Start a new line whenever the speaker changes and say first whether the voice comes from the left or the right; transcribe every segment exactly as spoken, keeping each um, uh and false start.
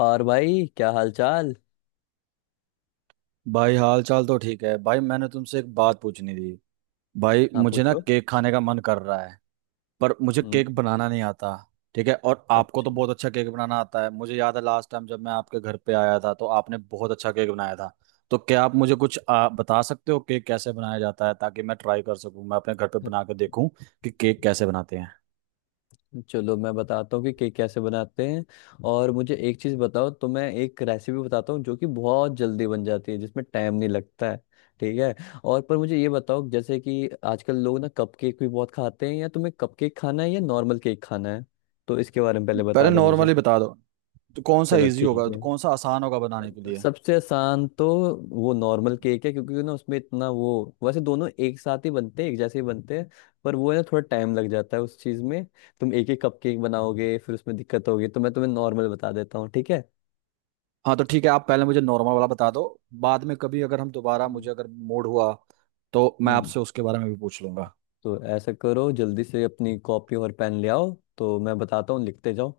left: और भाई क्या हाल चाल।
right: भाई हाल चाल तो ठीक है। भाई मैंने तुमसे एक बात पूछनी थी। भाई
left: हाँ
right: मुझे ना
left: पूछो।
right: केक खाने का मन कर रहा है पर मुझे केक
left: हम्म।
right: बनाना नहीं आता। ठीक है, और आपको तो
left: अच्छा।
right: बहुत अच्छा केक बनाना आता है। मुझे याद है लास्ट टाइम जब मैं आपके घर पे आया था तो आपने बहुत अच्छा केक बनाया था। तो क्या आप मुझे कुछ आ, बता सकते हो केक कैसे बनाया जाता है, ताकि मैं ट्राई कर सकूं, मैं अपने घर पे
left: अच्छा,
right: बना के देखूं कि केक कैसे बनाते हैं।
left: चलो मैं बताता हूँ कि केक कैसे बनाते हैं। और मुझे एक चीज़ बताओ, तो मैं एक रेसिपी बताता हूँ जो कि बहुत जल्दी बन जाती है, जिसमें टाइम नहीं लगता है। ठीक है। और पर मुझे ये बताओ, जैसे कि आजकल लोग ना कप केक भी बहुत खाते हैं, या तुम्हें कप केक खाना है या नॉर्मल केक खाना है? तो इसके बारे में पहले बता
right: पहले
left: दो मुझे।
right: नॉर्मली बता दो, तो कौन सा
left: चलो
right: इजी
left: ठीक
right: होगा, तो
left: है,
right: कौन सा आसान होगा बनाने के लिए।
left: सबसे आसान तो वो नॉर्मल केक है, क्योंकि ना उसमें इतना वो, वैसे दोनों एक साथ ही बनते हैं, एक जैसे ही बनते हैं। पर वो है ना, थोड़ा टाइम लग जाता है उस चीज़ में। तुम एक ही कप केक बनाओगे फिर उसमें दिक्कत होगी, तो मैं तुम्हें नॉर्मल बता देता हूँ, ठीक है।
right: हाँ तो ठीक है, आप पहले मुझे नॉर्मल वाला बता दो। बाद में कभी अगर हम दोबारा,
left: हम्म।
right: मुझे अगर मूड हुआ तो मैं
left: हम्म।
right: आपसे उसके बारे में भी पूछ लूंगा।
left: तो ऐसा करो, जल्दी से अपनी कॉपी और पेन ले आओ। तो मैं बताता हूँ, लिखते जाओ।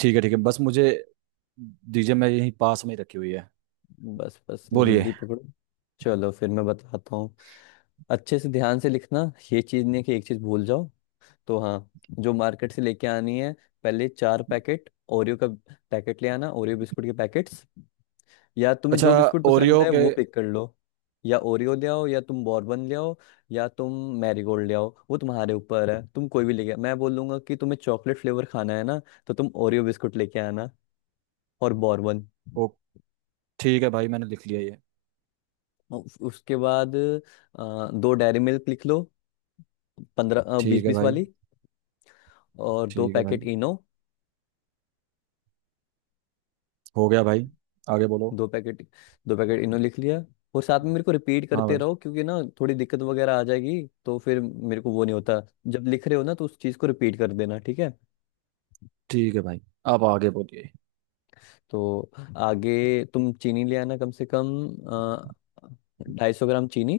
right: ठीक है ठीक है, बस मुझे दीजिए, मैं यहीं पास में ही रखी हुई है।
left: बस बस
right: बोलिए।
left: जल्दी पकड़ो। चलो फिर मैं बताता हूँ। अच्छे से ध्यान से लिखना, ये चीज़ नहीं कि एक चीज़ भूल जाओ। तो हाँ, जो मार्केट से लेके आनी है, पहले चार पैकेट ओरियो का पैकेट ले आना, ओरियो बिस्कुट के पैकेट्स। या तुम्हें जो
right: अच्छा,
left: बिस्कुट पसंद
right: ओरियो
left: है
right: के।
left: वो पिक कर लो। या ओरियो ले आओ, या तुम बॉर्बन ले आओ, या तुम मैरीगोल्ड ले आओ। वो तुम्हारे ऊपर है, तुम कोई भी लेके, मैं बोलूंगा कि तुम्हें चॉकलेट फ्लेवर खाना है ना, तो तुम ओरियो बिस्कुट लेके आना और बॉर्बन।
right: ओ, ठीक है भाई, मैंने लिख लिया ये।
left: उसके बाद अ, दो डेयरी मिल्क लिख लो, पंद्रह बीस
right: ठीक है
left: बीस
right: भाई।
left: वाली। और दो
right: ठीक है भाई,
left: पैकेट इनो।
right: हो गया भाई, आगे बोलो।
left: दो पैकेट दो पैकेट इनो लिख लिया। और साथ में मेरे को रिपीट
right: हाँ
left: करते
right: भाई।
left: रहो, क्योंकि ना थोड़ी दिक्कत वगैरह आ जाएगी तो फिर मेरे को वो नहीं होता। जब लिख रहे हो ना, तो उस चीज़ को रिपीट कर देना, ठीक है।
right: ठीक है भाई, अब आगे बोलिए।
left: तो आगे, तुम चीनी ले आना कम से कम ढाई सौ ग्राम चीनी।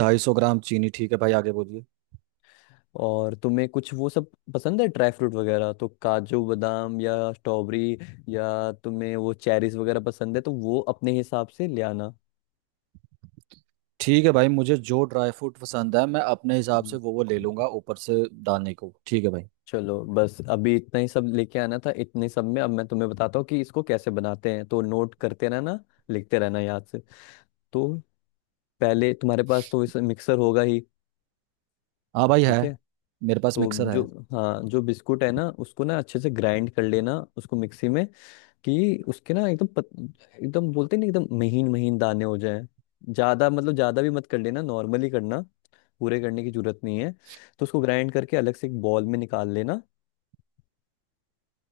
right: ढाई सौ ग्राम चीनी, ठीक है भाई, आगे बोलिए।
left: और तुम्हें कुछ वो सब पसंद है ड्राई फ्रूट वगैरह, तो काजू बादाम या स्ट्रॉबेरी, या तुम्हें वो चेरीज वगैरह पसंद है, तो वो अपने हिसाब से ले आना।
right: ठीक है भाई, मुझे जो ड्राई फ्रूट पसंद है मैं अपने हिसाब से
left: हम्म।
right: वो वो ले लूंगा ऊपर से डालने को। ठीक है भाई।
left: चलो, बस अभी इतना ही सब लेके आना था। इतने सब में अब मैं तुम्हें बताता हूँ कि इसको कैसे बनाते हैं, तो नोट करते रहना, लिखते रहना याद से। तो पहले तुम्हारे पास तो इस मिक्सर होगा ही।
right: हाँ भाई है,
left: ठीक है।
right: मेरे पास
left: तो
right: मिक्सर है।
left: जो, हाँ, जो बिस्कुट है ना उसको ना अच्छे से ग्राइंड कर लेना, उसको मिक्सी में, कि उसके ना एकदम पत, एकदम, बोलते नहीं, एकदम महीन महीन दाने हो जाएं। ज्यादा, मतलब ज्यादा भी मत कर लेना, नॉर्मली करना, पूरे करने की जरूरत नहीं है। तो उसको ग्राइंड करके अलग से एक बॉल में निकाल लेना।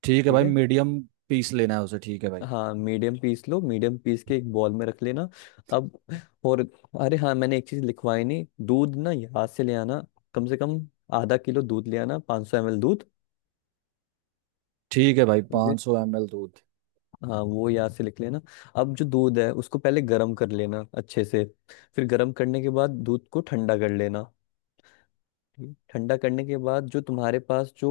right: ठीक है
left: ठीक
right: भाई,
left: है।
right: मीडियम पीस लेना है उसे, ठीक है भाई।
left: हाँ मीडियम पीस लो, मीडियम पीस के एक बॉल में रख लेना। अब, और, अरे हाँ, मैंने एक चीज लिखवाई नहीं, दूध ना यहाँ से ले आना। कम से कम आधा किलो दूध ले आना, 500 सौ एमएल दूध।
right: ठीक है भाई,
left: ठीक है।
right: 500 सौ एम एल दूध।
left: हाँ वो यहाँ से लिख लेना। अब जो दूध है उसको पहले गर्म कर लेना अच्छे से। फिर गर्म करने के बाद दूध को ठंडा कर लेना। ये ठंडा करने के बाद, जो तुम्हारे पास जो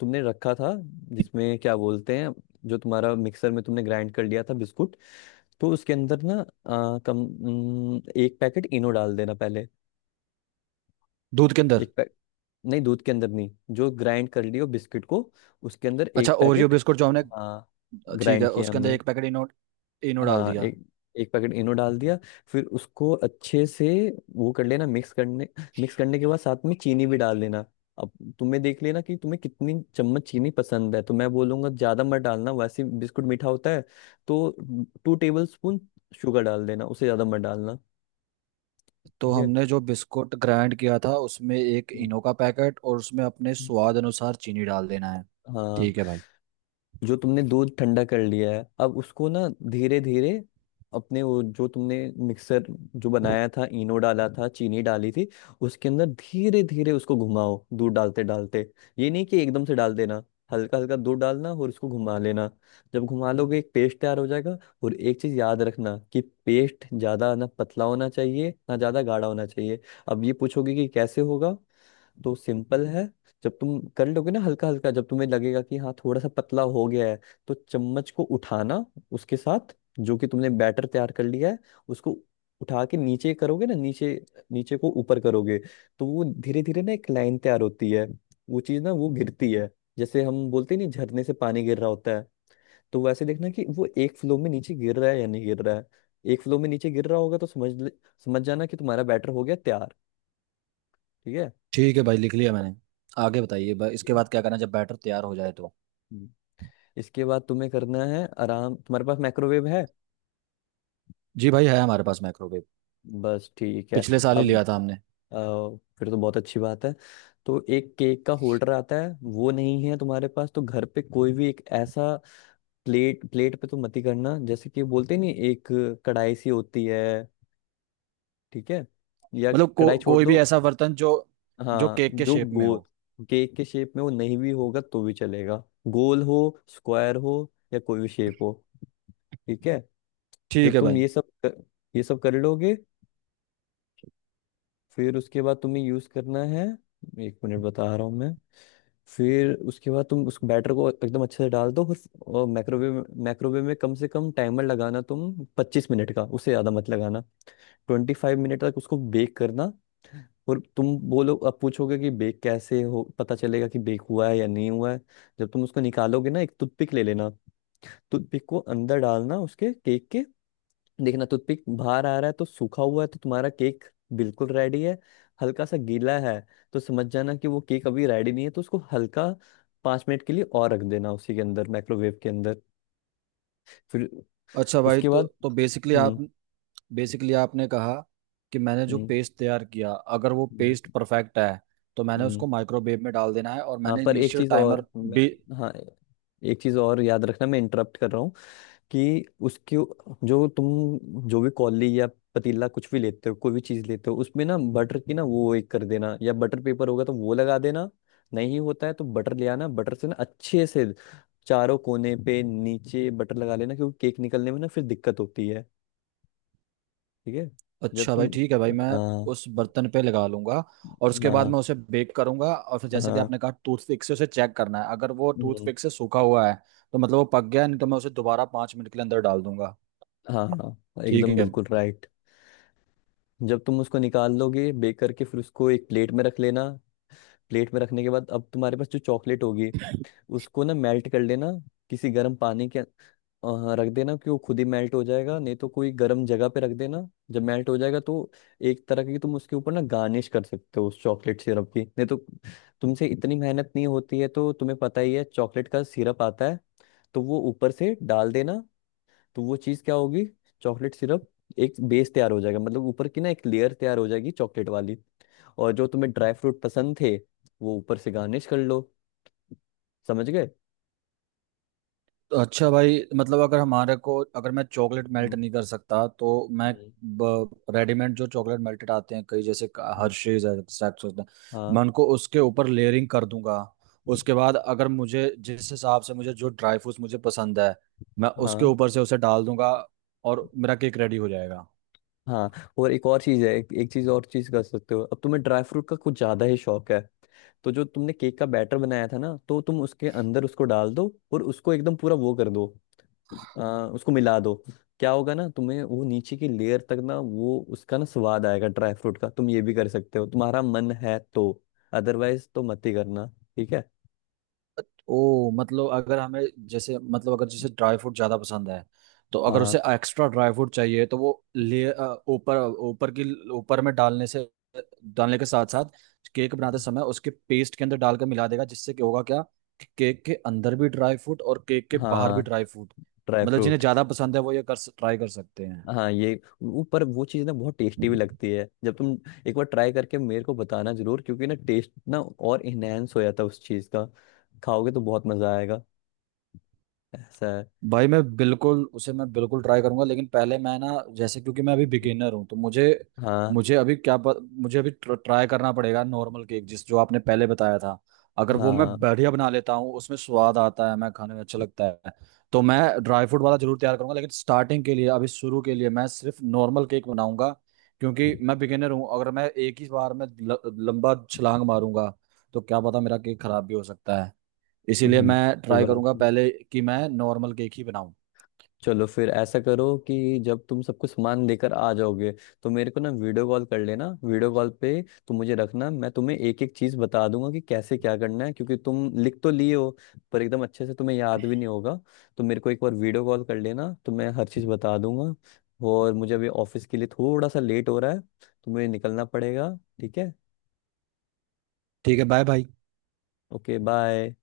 left: तुमने रखा था, जिसमें क्या बोलते हैं, जो तुम्हारा मिक्सर में तुमने ग्राइंड कर लिया था बिस्कुट, तो उसके अंदर ना आ, कम न, एक पैकेट इनो डाल देना पहले।
right: दूध के अंदर?
left: एक पैक नहीं, दूध के अंदर नहीं, जो ग्राइंड कर लियो बिस्किट को, उसके अंदर
right: अच्छा,
left: एक
right: ओरियो
left: पैकेट।
right: बिस्कुट जो हमने।
left: हाँ
right: ठीक
left: ग्राइंड
right: है,
left: किया
right: उसके अंदर
left: हमने।
right: एक पैकेट इनो, इनो डाल
left: हाँ
right: दिया।
left: एक एक पैकेट इनो डाल दिया। फिर उसको अच्छे से वो कर लेना, मिक्स करने। मिक्स करने के बाद साथ में चीनी भी डाल लेना। अब तुम्हें देख लेना कि तुम्हें कितनी चम्मच चीनी पसंद है, तो मैं बोलूंगा ज्यादा मत डालना, वैसे बिस्कुट मीठा होता है। तो टू टेबल स्पून शुगर डाल देना, उसे ज्यादा मत डालना।
right: तो
left: ठीक है।
right: हमने जो बिस्कुट ग्राइंड किया था उसमें एक
left: हम्म।
right: इनो का पैकेट और उसमें अपने स्वाद अनुसार चीनी डाल देना है।
left: हाँ,
right: ठीक है भाई।
left: जो तुमने दूध ठंडा कर लिया है, अब उसको ना धीरे धीरे, अपने वो जो तुमने मिक्सर जो बनाया था, इनो डाला हम्म, था, चीनी डाली थी, उसके अंदर धीरे धीरे उसको घुमाओ, दूध डालते डालते। ये नहीं कि एकदम से डाल देना, हल्का हल्का दूध डालना और उसको घुमा लेना। जब घुमा लोगे एक पेस्ट तैयार हो जाएगा। और एक चीज याद रखना, कि पेस्ट ज्यादा ना पतला होना चाहिए ना ज्यादा गाढ़ा होना चाहिए। अब ये पूछोगे कि कैसे होगा, तो सिंपल है। जब तुम कर लोगे ना हल्का हल्का, जब तुम्हें लगेगा कि हाँ थोड़ा सा पतला हो गया है, तो चम्मच को उठाना, उसके साथ जो कि तुमने बैटर तैयार कर लिया है, उसको उठा के नीचे करोगे ना, नीचे, नीचे को ऊपर करोगे, तो वो धीरे धीरे ना एक लाइन तैयार होती है, वो चीज ना वो गिरती है, जैसे हम बोलते नहीं झरने से पानी गिर रहा होता है। तो वैसे देखना कि वो एक फ्लो में नीचे गिर रहा है या नहीं गिर रहा है। एक फ्लो में नीचे गिर रहा होगा तो समझ ले- समझ जाना कि तुम्हारा बैटर हो गया तैयार। ठीक।
right: ठीक है भाई, लिख लिया मैंने। आगे बताइए भाई, इसके बाद क्या करना है जब बैटर तैयार हो जाए तो।
left: है इसके बाद तुम्हें करना है आराम, तुम्हारे पास माइक्रोवेव है?
right: जी भाई, है हमारे पास माइक्रोवेव।
left: बस ठीक है।
right: पिछले साल ही
left: अब,
right: लिया था हमने।
left: अ, फिर तो बहुत अच्छी बात है। तो एक केक का होल्डर आता है, वो नहीं है तुम्हारे पास, तो घर पे कोई भी एक ऐसा, प्लेट, प्लेट पे तो मत ही करना, जैसे कि बोलते नहीं एक कढ़ाई सी होती है, ठीक है, या,
right: मतलब को,
left: कढ़ाई छोड़
right: कोई भी
left: दो,
right: ऐसा बर्तन जो, जो
left: हाँ
right: केक के
left: जो
right: शेप में
left: गोल,
right: हो।
left: केक के शेप में, वो नहीं भी होगा तो भी चलेगा, गोल हो, स्क्वायर हो, या कोई भी शेप हो, ठीक है।
right: ठीक
left: जब
right: है
left: तुम
right: भाई।
left: ये सब कर, ये सब कर लोगे, फिर उसके बाद तुम्हें यूज करना है, एक मिनट बता रहा हूँ मैं। फिर उसके बाद तुम उस बैटर को एकदम अच्छे से डाल दो। और माइक्रोवेव माइक्रोवेव में कम से कम टाइमर लगाना तुम पच्चीस मिनट का, उससे ज्यादा मत लगाना। ट्वेंटी फाइव मिनट तक उसको बेक करना। और तुम बोलो, अब पूछोगे कि बेक कैसे हो, पता चलेगा कि बेक हुआ है या नहीं हुआ है। जब तुम उसको निकालोगे ना, एक टूथपिक ले लेना, टूथपिक को अंदर डालना उसके, केक के, देखना टूथपिक बाहर आ रहा है तो सूखा हुआ है, तो तुम्हारा केक बिल्कुल रेडी है। हल्का सा गीला है तो समझ जाना कि वो केक अभी रेडी नहीं है, तो उसको हल्का पाँच मिनट के लिए और रख देना, उसी के अंदर माइक्रोवेव के अंदर। फिर
right: अच्छा भाई,
left: उसके
right: तो
left: बाद,
right: तो बेसिकली आप,
left: हम्म।
right: बेसिकली आपने कहा कि मैंने जो
left: हम्म।
right: पेस्ट तैयार किया, अगर वो
left: हम्म।
right: पेस्ट परफेक्ट है तो मैंने
left: हम्म।
right: उसको माइक्रोवेव में डाल देना है, और
left: हाँ
right: मैंने
left: पर एक
right: इनिशियल
left: चीज
right: टाइमर
left: और मैं
right: भी।
left: हाँ, एक चीज और याद रखना, मैं इंटरप्ट कर रहा हूँ, कि उसकी, जो तुम जो भी कॉली या पतीला कुछ भी लेते हो, कोई भी चीज लेते हो, उसमें ना बटर की ना वो एक कर देना, या बटर पेपर होगा तो वो लगा देना, नहीं होता है तो बटर ले आना। बटर से ना अच्छे से चारों कोने पे नीचे बटर लगा लेना, क्योंकि केक निकलने में ना फिर दिक्कत होती है, ठीक है। जब
right: अच्छा
left: तुम
right: भाई, ठीक है भाई, मैं
left: हाँ,
right: उस बर्तन पे लगा लूंगा, और उसके बाद
left: हाँ,
right: मैं उसे बेक करूंगा, और फिर जैसे कि
left: हाँ,
right: आपने कहा टूथपिक से उसे चेक करना है। अगर वो
left: हम्म,
right: टूथपिक से सूखा हुआ है तो मतलब वो पक गया है, नहीं तो मैं उसे दोबारा पाँच मिनट के लिए अंदर डाल दूंगा।
left: हाँ, हाँ
right: ठीक
left: एकदम
right: है।
left: बिल्कुल राइट। जब तुम उसको निकाल लोगे बेक करके, फिर उसको एक प्लेट में रख लेना। प्लेट में रखने के बाद अब तुम्हारे पास जो चॉकलेट होगी, उसको ना मेल्ट कर लेना, किसी गर्म पानी के अ, रख देना, कि वो खुद ही मेल्ट हो जाएगा, नहीं तो कोई गर्म जगह पे रख देना। जब मेल्ट हो जाएगा तो एक तरह की तुम उसके ऊपर ना गार्निश कर सकते हो उस चॉकलेट सिरप की, नहीं तो तुमसे इतनी मेहनत नहीं होती है, तो तुम्हें पता ही है चॉकलेट का सिरप आता है, तो वो ऊपर से डाल देना। तो वो चीज़ क्या होगी, चॉकलेट सिरप। एक बेस तैयार हो जाएगा, मतलब ऊपर की ना एक लेयर तैयार हो जाएगी चॉकलेट वाली। और जो तुम्हें ड्राई फ्रूट पसंद थे, वो ऊपर से गार्निश कर लो। समझ गए।
right: तो अच्छा भाई, मतलब अगर हमारे को, अगर मैं चॉकलेट मेल्ट
left: हम्म।
right: नहीं कर सकता तो मैं रेडीमेड जो चॉकलेट मेल्टेड आते हैं कई, जैसे
left: हम्म।
right: हर्शीज है, Saxos है,
left: हाँ।
right: मैं उनको उसके ऊपर लेयरिंग कर दूंगा। उसके बाद अगर मुझे, जिस हिसाब से मुझे जो ड्राई फ्रूट्स मुझे पसंद है, मैं उसके
left: हाँ।
right: ऊपर से उसे डाल दूंगा और मेरा केक रेडी हो जाएगा।
left: हाँ। और एक और चीज है, एक, एक चीज और, चीज कर सकते हो, अब तुम्हें ड्राई फ्रूट का कुछ ज्यादा ही शौक है, तो जो तुमने केक का बैटर बनाया था ना, तो तुम उसके अंदर उसको डाल दो और उसको एकदम पूरा वो कर दो, आ, उसको मिला दो। क्या होगा ना, तुम्हें वो नीचे की लेयर तक ना वो उसका ना स्वाद आएगा ड्राई फ्रूट का। तुम ये भी कर सकते हो तुम्हारा मन है तो, अदरवाइज तो मत ही करना, ठीक है।
right: ओ मतलब, अगर हमें, जैसे मतलब अगर जैसे ड्राई फ्रूट ज्यादा पसंद है, तो अगर
left: हाँ।
right: उसे एक्स्ट्रा ड्राई फ्रूट चाहिए तो वो ले अ, ऊपर, ऊपर की, ऊपर में डालने से, डालने के साथ साथ केक बनाते समय उसके पेस्ट के अंदर डालकर मिला देगा, जिससे क्या होगा क्या कि केक के अंदर भी ड्राई फ्रूट और केक के बाहर
left: हाँ।
right: भी ड्राई फ्रूट।
left: ड्राई
right: मतलब जिन्हें
left: फ्रूट।
right: ज्यादा पसंद है वो ये कर, ट्राई कर सकते हैं।
left: हाँ ये, वो- पर वो चीज़ ना बहुत टेस्टी भी लगती है जब तुम एक बार ट्राई करके मेरे को बताना जरूर, क्योंकि ना टेस्ट ना और इनहेंस हो जाता है उस चीज़ का, खाओगे तो बहुत मज़ा आएगा, ऐसा है।
right: भाई मैं बिल्कुल उसे, मैं बिल्कुल ट्राई करूंगा, लेकिन पहले मैं ना, जैसे क्योंकि मैं अभी बिगिनर हूँ तो मुझे
left: हाँ।
right: मुझे अभी क्या प- मुझे अभी ट्राई करना पड़ेगा नॉर्मल केक, जिस जो आपने पहले बताया था। अगर वो मैं
left: हाँ।
right: बढ़िया बना लेता हूँ, उसमें स्वाद आता है, मैं खाने में अच्छा लगता है, तो मैं ड्राई फ्रूट वाला जरूर तैयार करूंगा। लेकिन स्टार्टिंग के लिए, अभी शुरू के लिए मैं सिर्फ नॉर्मल केक बनाऊंगा, क्योंकि मैं बिगिनर हूँ। अगर मैं एक ही बार में ल, लंबा छलांग मारूंगा तो क्या पता मेरा केक खराब भी हो सकता है। इसीलिए
left: हम्म,
right: मैं
left: कोई
right: ट्राई
left: बात
right: करूंगा
left: नहीं।
right: पहले कि मैं नॉर्मल केक ही बनाऊं।
left: चलो फिर ऐसा करो कि जब तुम सब कुछ सामान लेकर आ जाओगे, तो मेरे को ना वीडियो कॉल कर लेना, वीडियो कॉल पे तुम मुझे रखना, मैं तुम्हें एक एक चीज बता दूंगा कि कैसे क्या करना है, क्योंकि तुम लिख तो लिए हो पर एकदम अच्छे से तुम्हें याद भी नहीं होगा, तो मेरे को एक बार वीडियो कॉल कर लेना तो मैं हर चीज बता दूंगा। और मुझे अभी ऑफिस के लिए थोड़ा सा लेट हो रहा है, तो मुझे निकलना पड़ेगा, ठीक है।
right: ठीक है, बाय बाय।
left: Okay, bye.